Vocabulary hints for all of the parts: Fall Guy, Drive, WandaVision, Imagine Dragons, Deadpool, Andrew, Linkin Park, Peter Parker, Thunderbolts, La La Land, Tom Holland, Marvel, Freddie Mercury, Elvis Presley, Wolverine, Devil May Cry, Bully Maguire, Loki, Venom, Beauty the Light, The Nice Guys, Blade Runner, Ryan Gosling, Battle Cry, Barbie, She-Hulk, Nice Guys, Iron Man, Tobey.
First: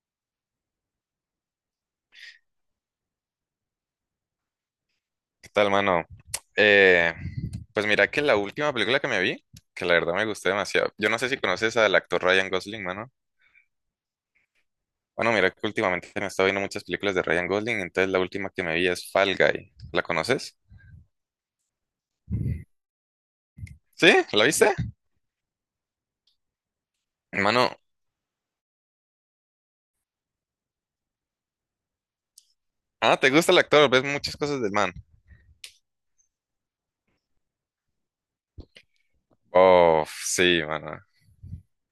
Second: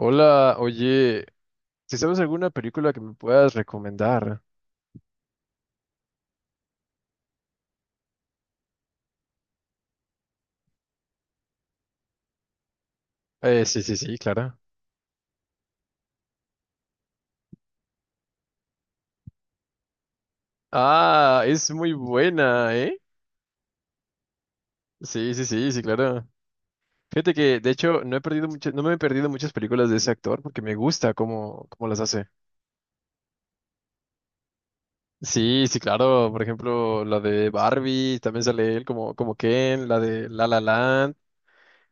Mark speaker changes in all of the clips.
Speaker 1: Hola, oye, ¿si sabes alguna película que me puedas recomendar?
Speaker 2: ¿Qué tal, mano? Eh, pues mira que la última película que me vi, que la verdad me gustó demasiado. Yo no sé si conoces al actor Ryan Gosling, mano.
Speaker 1: Sí, sí, sí, claro.
Speaker 2: Bueno, mira que últimamente me he estado viendo muchas películas de Ryan Gosling, entonces la última que me vi es Fall Guy. ¿La conoces?
Speaker 1: Ah, es muy buena, ¿eh?
Speaker 2: ¿Sí? ¿La viste?
Speaker 1: Sí, sí, sí, sí, claro. Fíjate que, de
Speaker 2: Mano,
Speaker 1: hecho, no me he perdido muchas películas de ese actor porque me gusta cómo las hace.
Speaker 2: ah, ¿te gusta el actor? ¿Ves muchas cosas del man?
Speaker 1: Sí, sí, claro. Por ejemplo, la de Barbie, también sale él como Ken, la
Speaker 2: Oh,
Speaker 1: de La La
Speaker 2: sí, mano.
Speaker 1: Land.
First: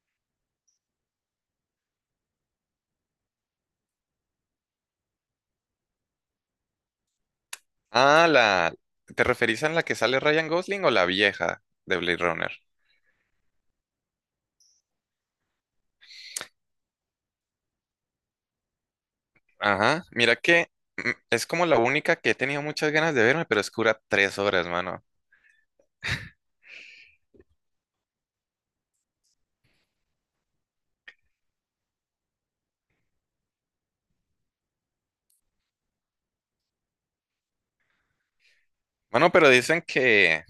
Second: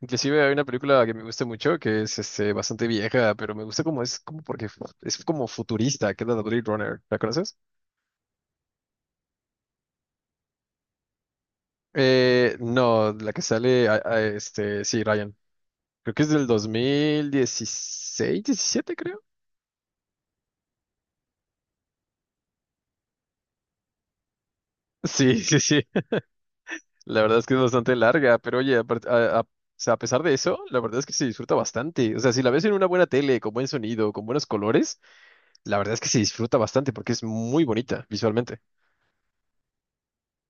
Speaker 1: Inclusive hay una película que me gusta mucho, que es bastante vieja, pero me gusta como es, como porque es como futurista, que es la de Blade Runner. ¿La conoces?
Speaker 2: Ah, la... ¿Te referís a la que sale Ryan Gosling o la vieja de Blade Runner?
Speaker 1: No, la que sale, a sí, Ryan. Creo que es del 2016, 17, creo.
Speaker 2: Ajá, mira que es como la única que he tenido muchas ganas de verme, pero es que dura 3 horas, mano.
Speaker 1: Sí, sí, sí. La verdad es que es bastante larga, pero oye, o sea, a pesar de eso, la verdad es que se disfruta bastante. O sea, si la ves en una buena tele, con buen sonido, con buenos colores, la verdad es que se disfruta bastante porque es muy bonita visualmente.
Speaker 2: Bueno, pero dicen que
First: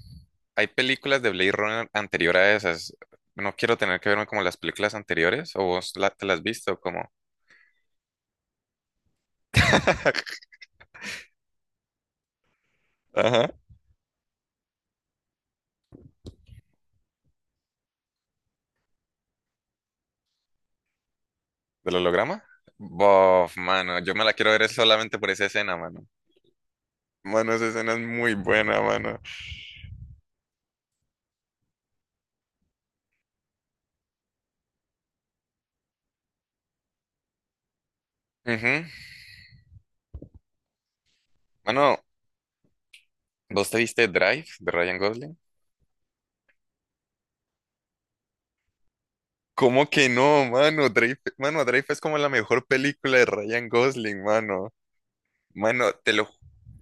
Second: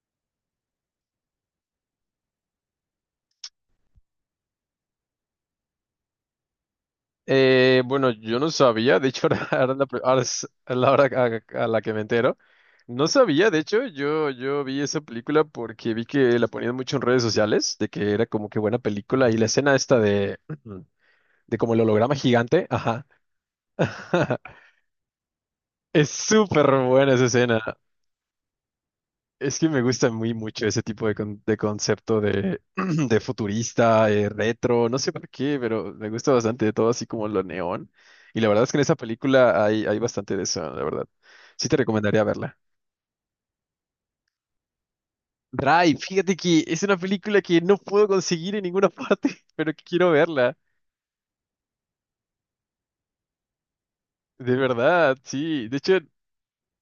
Speaker 2: hay películas de Blade Runner anterior a esas. No quiero tener que verme como las películas anteriores, o vos te las has visto como.
Speaker 1: Bueno, yo no sabía, de hecho, ahora, ahora es la, pri- ahora es la hora a la que me entero. No
Speaker 2: Ajá.
Speaker 1: sabía, de hecho, yo vi esa película porque vi que la ponían mucho en redes sociales, de que era como que buena película y la escena esta de, de como el
Speaker 2: ¿Del
Speaker 1: holograma
Speaker 2: holograma?
Speaker 1: gigante, ajá.
Speaker 2: Bof, mano, yo me la quiero ver es solamente por esa escena, mano.
Speaker 1: Es súper buena esa
Speaker 2: Mano,
Speaker 1: escena.
Speaker 2: esa escena es muy buena, mano.
Speaker 1: Es que me gusta muy mucho ese tipo de concepto de, de futurista, retro, no sé por qué, pero me gusta bastante todo así como lo neón. Y la verdad es que en
Speaker 2: Ujú.
Speaker 1: esa película hay bastante de eso, la verdad. Sí te
Speaker 2: Mano,
Speaker 1: recomendaría verla.
Speaker 2: ¿vos te viste Drive de Ryan Gosling?
Speaker 1: Drive, fíjate que es una película que no puedo conseguir en ninguna parte, pero que
Speaker 2: ¿Cómo que
Speaker 1: quiero
Speaker 2: no,
Speaker 1: verla.
Speaker 2: mano? Drive, mano, Drive es como la mejor película de Ryan Gosling,
Speaker 1: De
Speaker 2: mano.
Speaker 1: verdad, sí. De
Speaker 2: Mano,
Speaker 1: hecho,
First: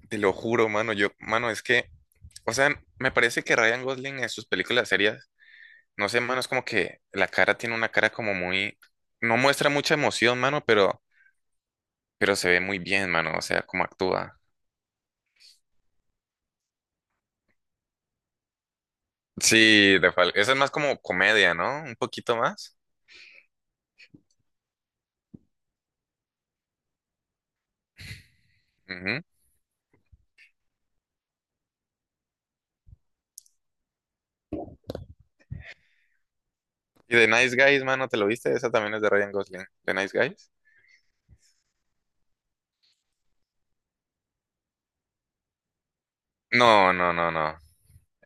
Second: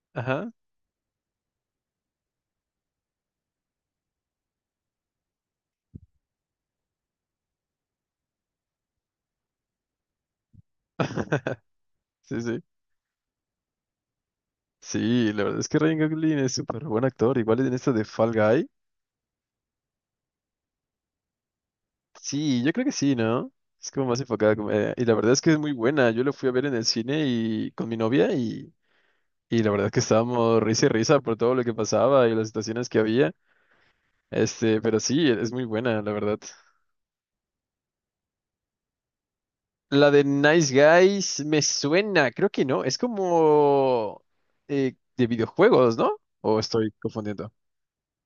Speaker 2: te lo
Speaker 1: ajá.
Speaker 2: juro, mano, yo, mano, es que, o sea, me parece que Ryan Gosling en sus películas serias, no sé, mano, es como que la cara tiene una cara como muy, no muestra mucha emoción, mano, pero
Speaker 1: Sí,
Speaker 2: se ve
Speaker 1: sí.
Speaker 2: muy bien, mano, o sea, cómo actúa.
Speaker 1: Sí, la verdad es que Ryan Gosling es súper buen actor. Igual en esta de Fall Guy.
Speaker 2: Sí, de esa es más como comedia, ¿no? Un poquito
Speaker 1: Sí, yo
Speaker 2: más.
Speaker 1: creo que sí, ¿no? Es como más enfocada, como, y la verdad es que es muy buena. Yo lo fui a ver en el cine y con mi novia y,
Speaker 2: Ujú.
Speaker 1: y la verdad es que estábamos risa y risa por todo lo que pasaba y las situaciones que había. Pero sí, es muy buena, la verdad.
Speaker 2: Y The Nice Guys, mano, ¿te lo viste? Esa también es de Ryan Gosling. ¿The
Speaker 1: La
Speaker 2: Nice
Speaker 1: de
Speaker 2: Guys?
Speaker 1: Nice Guys me suena, creo que no. Es como de videojuegos, ¿no? ¿O estoy
Speaker 2: No, no, no,
Speaker 1: confundiendo?
Speaker 2: no.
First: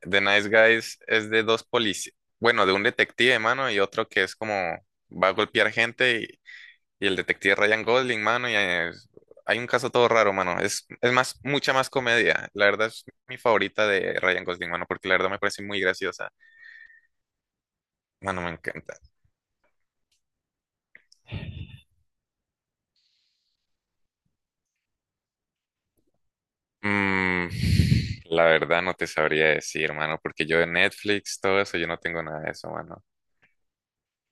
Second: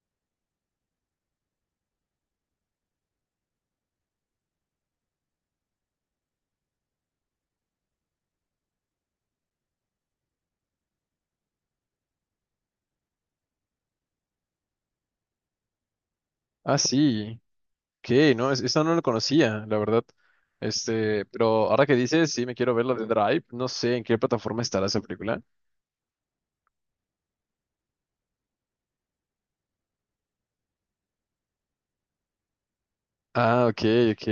Speaker 2: The Nice Guys es de dos policías, bueno, de un detective, mano, y otro que es como va a golpear gente y el detective Ryan Gosling, mano, hay un caso todo raro, mano. Es más, mucha más comedia. La verdad es mi favorita de Ryan Gosling, mano, porque la verdad me parece muy graciosa.
Speaker 1: Ah, sí. ¿Qué?
Speaker 2: Mano,
Speaker 1: No,
Speaker 2: me
Speaker 1: esa no
Speaker 2: encanta.
Speaker 1: la conocía, la verdad. Pero ahora que dices, sí, me quiero ver la de Drive. No sé en qué plataforma estará esa película.
Speaker 2: Mm, la verdad no te sabría decir, mano, porque yo de Netflix, todo eso, yo no tengo nada de eso, mano.
Speaker 1: Ah, ok, ok.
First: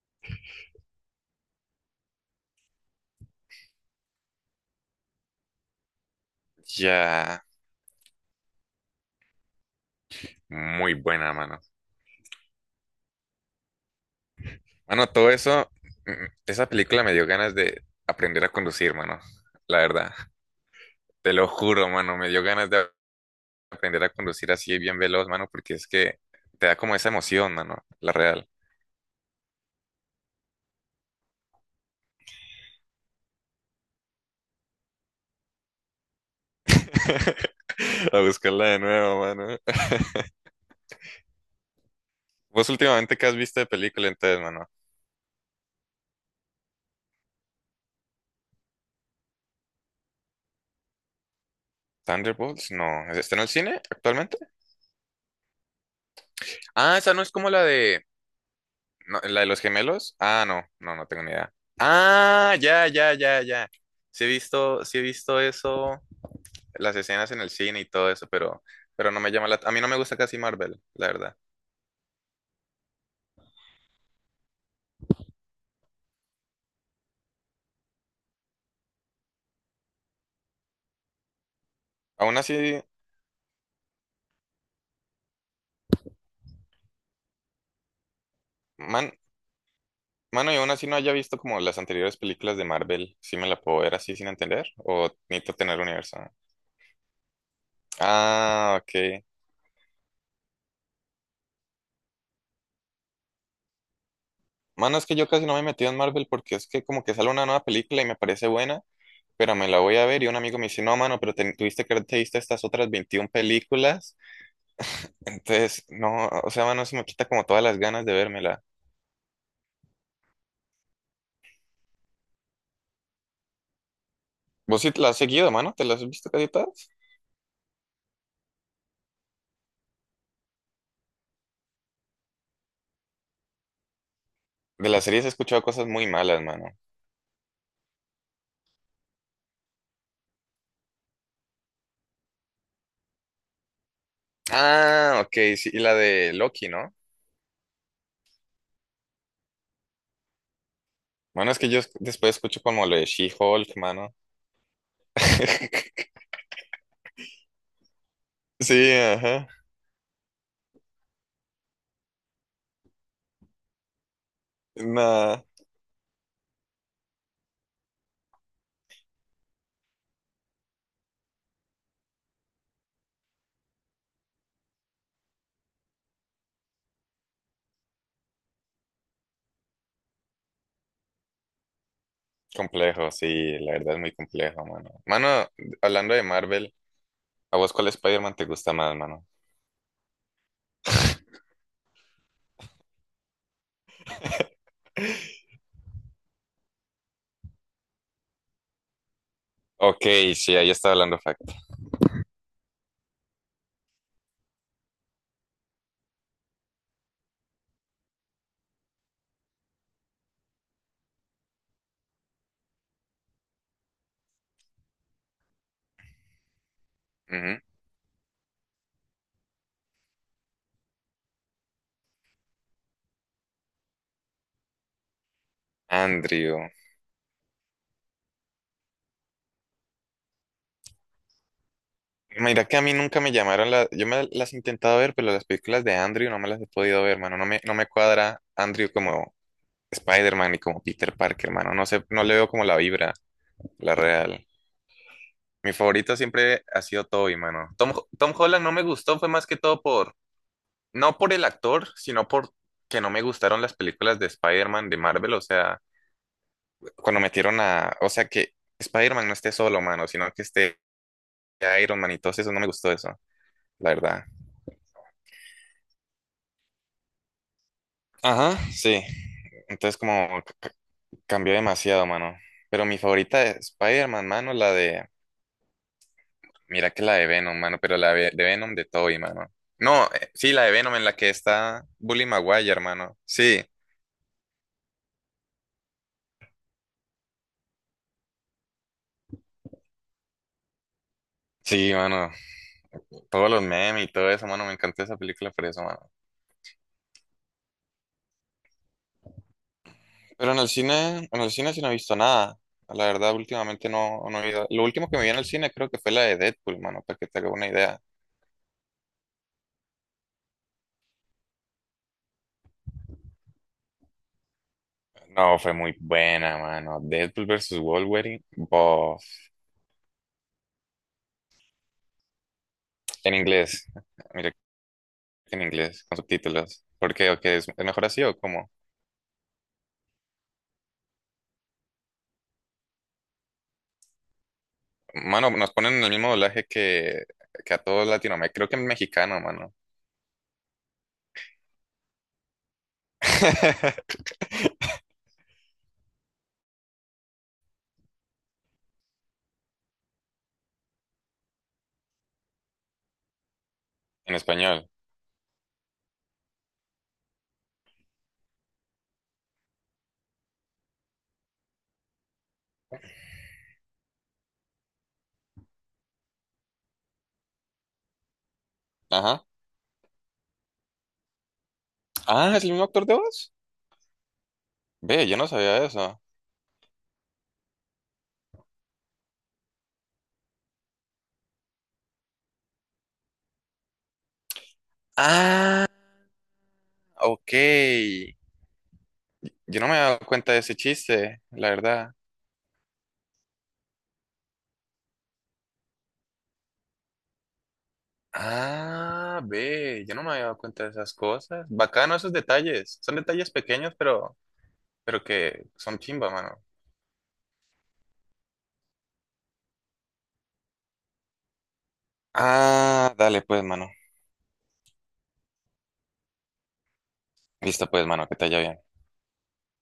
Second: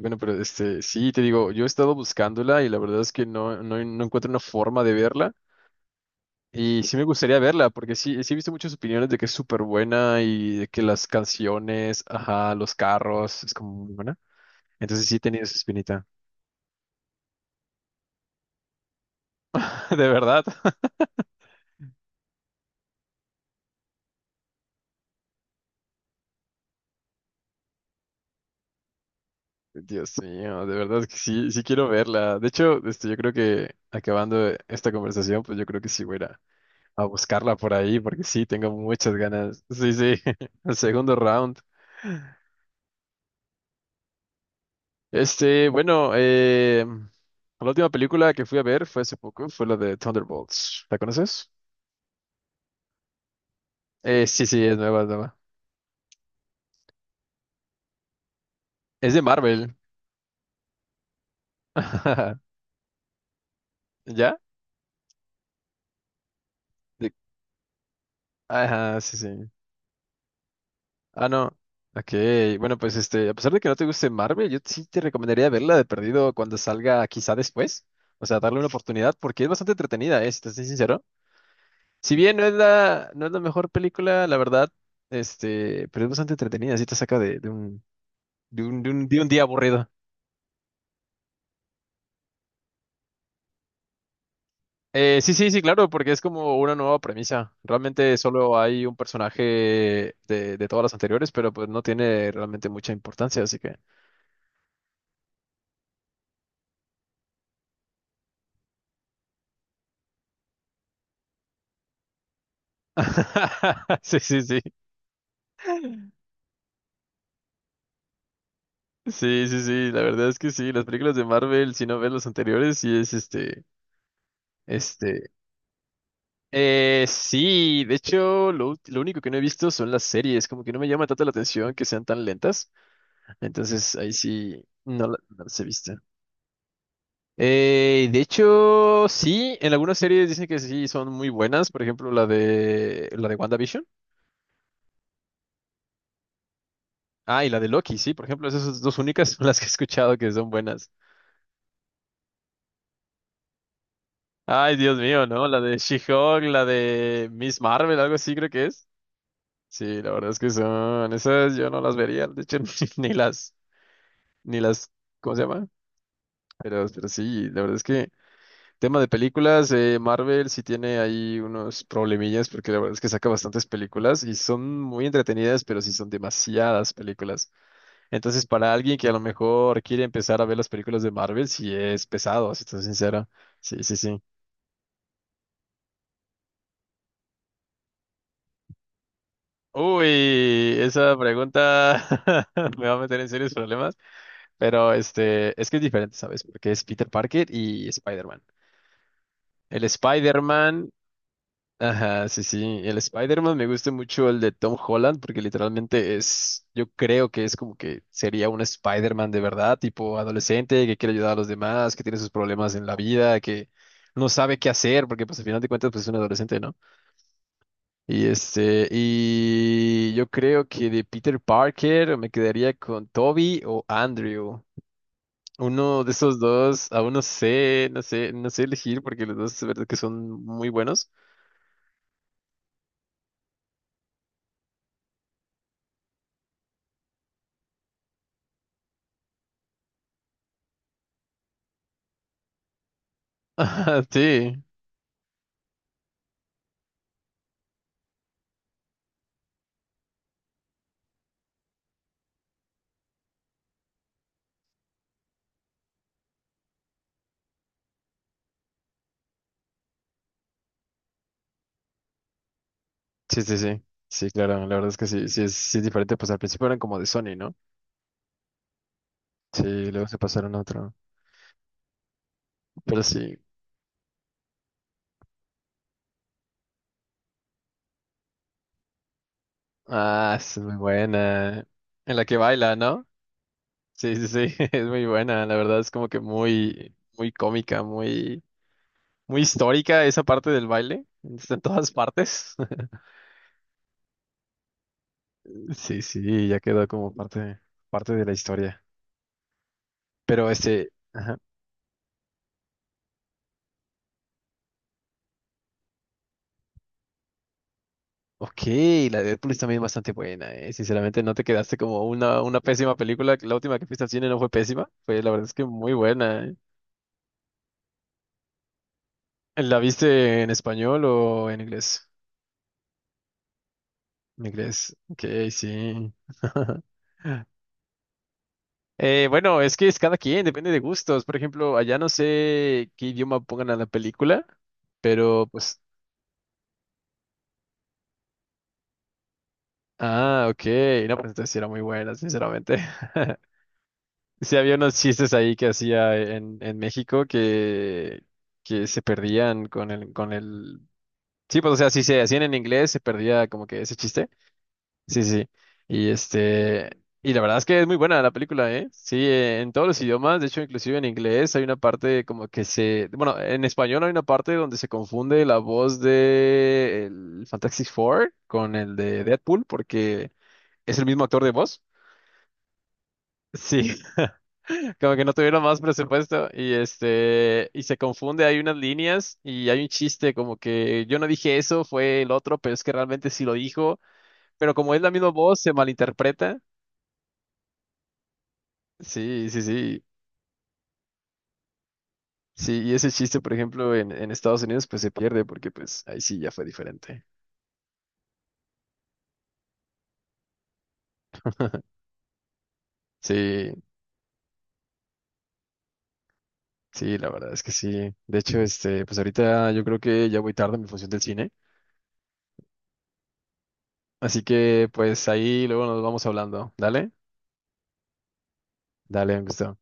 Speaker 1: Bueno, pero sí, te digo, yo he estado buscándola y la verdad es que no, no, no encuentro una forma de verla. Y sí me gustaría
Speaker 2: Ya,
Speaker 1: verla, porque sí, sí he visto muchas opiniones de que es súper buena y de que
Speaker 2: muy
Speaker 1: las
Speaker 2: buena, mano.
Speaker 1: canciones, ajá, los carros, es como muy buena. Entonces
Speaker 2: Mano,
Speaker 1: sí he
Speaker 2: todo
Speaker 1: tenido esa
Speaker 2: eso,
Speaker 1: espinita.
Speaker 2: mm, esa película me dio ganas de aprender a conducir, mano. La
Speaker 1: De
Speaker 2: verdad,
Speaker 1: verdad.
Speaker 2: te lo juro, mano, me dio ganas de aprender a conducir así bien veloz, mano, porque es que te da como esa emoción, mano, la real.
Speaker 1: Dios mío, de verdad que sí, sí quiero verla. De hecho, yo creo que acabando esta conversación, pues yo creo que sí voy a ir a buscarla por ahí,
Speaker 2: A
Speaker 1: porque sí,
Speaker 2: buscarla
Speaker 1: tengo
Speaker 2: de
Speaker 1: muchas
Speaker 2: nuevo, mano.
Speaker 1: ganas. Sí, sí, el segundo round.
Speaker 2: ¿Vos últimamente qué has visto de película entonces, mano?
Speaker 1: Bueno, la última película que fui a ver fue hace poco, fue la de Thunderbolts. ¿La conoces?
Speaker 2: ¿Thunderbolts? No. ¿Está en el cine actualmente?
Speaker 1: Sí, sí, es nueva, es nueva.
Speaker 2: Ah, esa no es como la de...
Speaker 1: Es de
Speaker 2: no, ¿la de los
Speaker 1: Marvel.
Speaker 2: gemelos? Ah, no, no, no tengo ni idea. Ah, ya, ya, ya, ya.
Speaker 1: ¿Ya?
Speaker 2: Sí he visto eso. Las
Speaker 1: De-
Speaker 2: escenas en el cine y todo eso,
Speaker 1: Ajá,
Speaker 2: pero
Speaker 1: sí,
Speaker 2: no me llama
Speaker 1: sí.
Speaker 2: la... A mí no me gusta casi Marvel, la
Speaker 1: Ah,
Speaker 2: verdad.
Speaker 1: no. Ok, bueno, pues a pesar de que no te guste Marvel, yo sí te recomendaría verla de perdido cuando salga quizá después. O sea, darle una oportunidad porque es bastante entretenida, ¿eh? Si te soy sincero. Si bien
Speaker 2: Aún
Speaker 1: no es
Speaker 2: así,
Speaker 1: la, no es la mejor película, la verdad, pero es bastante entretenida, sí te saca de un, de un, de un,
Speaker 2: man,
Speaker 1: de un día aburrido.
Speaker 2: mano, y aún así no haya visto como las anteriores películas de Marvel, ¿sí me la puedo ver así sin entender? ¿O
Speaker 1: Sí, sí,
Speaker 2: necesito
Speaker 1: sí,
Speaker 2: tener
Speaker 1: claro, porque
Speaker 2: universo?
Speaker 1: es como una nueva premisa. Realmente solo
Speaker 2: Ah,
Speaker 1: hay un
Speaker 2: ok.
Speaker 1: personaje de todas las anteriores, pero pues no tiene realmente mucha importancia, así que...
Speaker 2: Mano, es que yo casi no me he metido en Marvel porque es que como que sale una nueva película y me parece buena, pero me la voy a ver y un amigo me dice, no, mano, pero tuviste que haberte visto estas otras 21 películas.
Speaker 1: Sí, sí, sí.
Speaker 2: Entonces, no, o sea, mano, se me quita como todas las ganas de vérmela.
Speaker 1: Sí, sí, sí, la verdad es que sí, las películas de Marvel, si no ves las anteriores, sí es
Speaker 2: ¿Vos sí te la has
Speaker 1: Este...
Speaker 2: seguido, mano? ¿Te las has visto casi todas?
Speaker 1: Sí, de hecho, lo único que no he visto son las series, como que no me llama tanto la atención que sean tan lentas, entonces ahí sí,
Speaker 2: De las
Speaker 1: no,
Speaker 2: series he
Speaker 1: no las
Speaker 2: escuchado
Speaker 1: he
Speaker 2: cosas
Speaker 1: visto.
Speaker 2: muy malas, mano.
Speaker 1: De hecho, sí, en algunas series dicen que sí son muy buenas, por ejemplo, la de WandaVision.
Speaker 2: Ah, ok, sí, y la de Loki, ¿no?
Speaker 1: Ah, y la de Loki, sí, por ejemplo, esas dos únicas son las que he escuchado que son buenas.
Speaker 2: Bueno, es que yo después escucho como lo de She-Hulk, mano.
Speaker 1: Ay, Dios mío, ¿no? La de She-Hulk, la de Miss Marvel, algo así creo que es.
Speaker 2: Sí, ajá.
Speaker 1: Sí, la verdad es que son esas yo no las vería, de hecho ni, ni las ni las ¿cómo se
Speaker 2: Nada
Speaker 1: llama? Pero sí, la verdad es que tema de películas, Marvel sí tiene ahí unos problemillas porque la verdad es que saca bastantes películas y son muy entretenidas, pero sí son demasiadas películas. Entonces, para alguien que a lo mejor quiere empezar a ver las películas de Marvel, sí es pesado, si estoy
Speaker 2: complejo,
Speaker 1: sincero.
Speaker 2: sí, la
Speaker 1: Sí,
Speaker 2: verdad
Speaker 1: sí,
Speaker 2: es muy
Speaker 1: sí.
Speaker 2: complejo, mano. Mano, hablando de Marvel, ¿a vos cuál Spider-Man te gusta más, mano?
Speaker 1: Uy, esa pregunta me va a meter en serios problemas, pero es que es diferente, ¿sabes? Porque es Peter Parker y Spider-Man. El
Speaker 2: Ok, sí, ahí
Speaker 1: Spider-Man
Speaker 2: estaba hablando facto.
Speaker 1: Ajá, sí, sí. El Spider-Man me gusta mucho el de Tom Holland porque literalmente es, yo creo que es como que sería un Spider-Man de verdad, tipo adolescente que quiere ayudar a los demás, que tiene sus problemas en la vida, que no sabe qué hacer porque pues al final de cuentas pues es un adolescente, ¿no?
Speaker 2: Ujú.
Speaker 1: Y yo creo que de Peter Parker me quedaría con Toby o Andrew. Uno de esos
Speaker 2: Andrew.
Speaker 1: dos, aún no sé, no sé, no sé elegir porque los dos es verdad que son muy buenos.
Speaker 2: Mira que a mí nunca me llamaron las... Yo me las he intentado ver, pero las películas de Andrew no me las he podido ver, mano. No me cuadra Andrew como Spider-Man y como Peter Parker, mano. No sé, no le veo como la vibra, la
Speaker 1: Ajá,
Speaker 2: real.
Speaker 1: sí.
Speaker 2: Mi favorito siempre ha sido Tobey, mano. Tom Holland no me gustó, fue más que todo por, no por el actor, sino por que no me gustaron las películas de Spider-Man de Marvel. O sea, cuando metieron a, o sea, que Spider-Man no esté solo, mano, sino que esté Iron Man y todo eso, no me gustó eso,
Speaker 1: Sí, sí, sí.
Speaker 2: la verdad.
Speaker 1: Sí, claro, la verdad es que sí, sí es, diferente, pues al principio eran como de Sony, ¿no?
Speaker 2: Ajá, sí.
Speaker 1: Sí,
Speaker 2: Entonces
Speaker 1: luego se
Speaker 2: como
Speaker 1: pasaron a otro.
Speaker 2: cambió demasiado, mano. Pero mi
Speaker 1: Pero sí.
Speaker 2: favorita de Spider-Man, mano, la de... Mira que la de Venom, mano, pero la de Venom de Toby, mano. No,
Speaker 1: Ah,
Speaker 2: sí,
Speaker 1: esa
Speaker 2: la
Speaker 1: es
Speaker 2: de
Speaker 1: muy
Speaker 2: Venom en la que
Speaker 1: buena.
Speaker 2: está
Speaker 1: En la
Speaker 2: Bully
Speaker 1: que
Speaker 2: Maguire,
Speaker 1: baila, ¿no?
Speaker 2: hermano. Sí,
Speaker 1: Sí, sí, sí, es muy buena, la verdad es como que muy, muy cómica, muy, muy histórica esa parte del baile. Está en todas
Speaker 2: sí, mano.
Speaker 1: partes.
Speaker 2: Todos los memes y todo eso, mano. Me encantó esa película por eso,
Speaker 1: Sí,
Speaker 2: mano.
Speaker 1: sí, ya quedó como parte, parte de la historia. Pero
Speaker 2: Pero
Speaker 1: ajá.
Speaker 2: en el cine sí no he visto nada. La verdad, últimamente no, no he ido. Lo último que me vi en el cine creo que fue la de Deadpool, mano, para que te haga una idea.
Speaker 1: Ok, la de Deadpool es también bastante buena, eh. Sinceramente, no te quedaste como una pésima película. La última que fuiste al cine no fue pésima. Fue, la verdad es
Speaker 2: No,
Speaker 1: que
Speaker 2: fue
Speaker 1: muy
Speaker 2: muy
Speaker 1: buena, eh.
Speaker 2: buena, mano. Deadpool versus Wolverine, bof.
Speaker 1: ¿La viste en español o en inglés?
Speaker 2: En inglés.
Speaker 1: En
Speaker 2: Mira
Speaker 1: inglés. Ok,
Speaker 2: que en inglés,
Speaker 1: sí.
Speaker 2: con subtítulos. ¿Por qué? ¿O qué? ¿Es mejor así o cómo?
Speaker 1: Bueno, es que es cada quien, depende de gustos. Por ejemplo, allá no sé qué idioma pongan a la película, pero
Speaker 2: Mano, nos
Speaker 1: pues.
Speaker 2: ponen en el mismo doblaje que a todos Latinoamérica. Creo que en mexicano, mano.
Speaker 1: Ah, ok. No, pues entonces sí era muy buena, sinceramente. Sí, había unos chistes ahí que hacía en México que se perdían con el... Sí, pues o sea, si se hacían en inglés, se perdía como que ese chiste.
Speaker 2: En español.
Speaker 1: Sí, sí. Y este... Y la verdad es que es muy buena la película, ¿eh? Sí, en todos los idiomas, de hecho, inclusive en inglés hay una parte como que se... Bueno, en español hay una parte donde se confunde la voz de el Fantastic Four con el de
Speaker 2: Ajá.
Speaker 1: Deadpool porque es el mismo actor de voz.
Speaker 2: Ah, ¿es el mismo actor de voz?
Speaker 1: Sí. Como que
Speaker 2: Ve,
Speaker 1: no
Speaker 2: yo no
Speaker 1: tuvieron más
Speaker 2: sabía eso.
Speaker 1: presupuesto y se confunde, hay unas líneas y hay un chiste como que yo no dije eso, fue el otro, pero es que realmente sí lo dijo, pero como es la misma voz se
Speaker 2: Ah,
Speaker 1: malinterpreta.
Speaker 2: ok.
Speaker 1: Sí, sí,
Speaker 2: Yo no me
Speaker 1: sí.
Speaker 2: había dado cuenta de ese chiste, la verdad.
Speaker 1: Sí, y ese chiste, por ejemplo, en Estados Unidos pues se pierde porque pues ahí sí ya fue diferente.
Speaker 2: Ah, ve, yo no me había dado cuenta de esas cosas. Bacano esos detalles. Son detalles
Speaker 1: Sí,
Speaker 2: pequeños, pero que son chimba, mano.
Speaker 1: sí, la verdad es que sí. De hecho, pues ahorita yo creo que ya voy tarde en mi función del cine,
Speaker 2: Ah, dale pues, mano.
Speaker 1: así que pues ahí luego nos vamos hablando. Dale,
Speaker 2: Listo pues, mano, que te haya bien.
Speaker 1: dale, me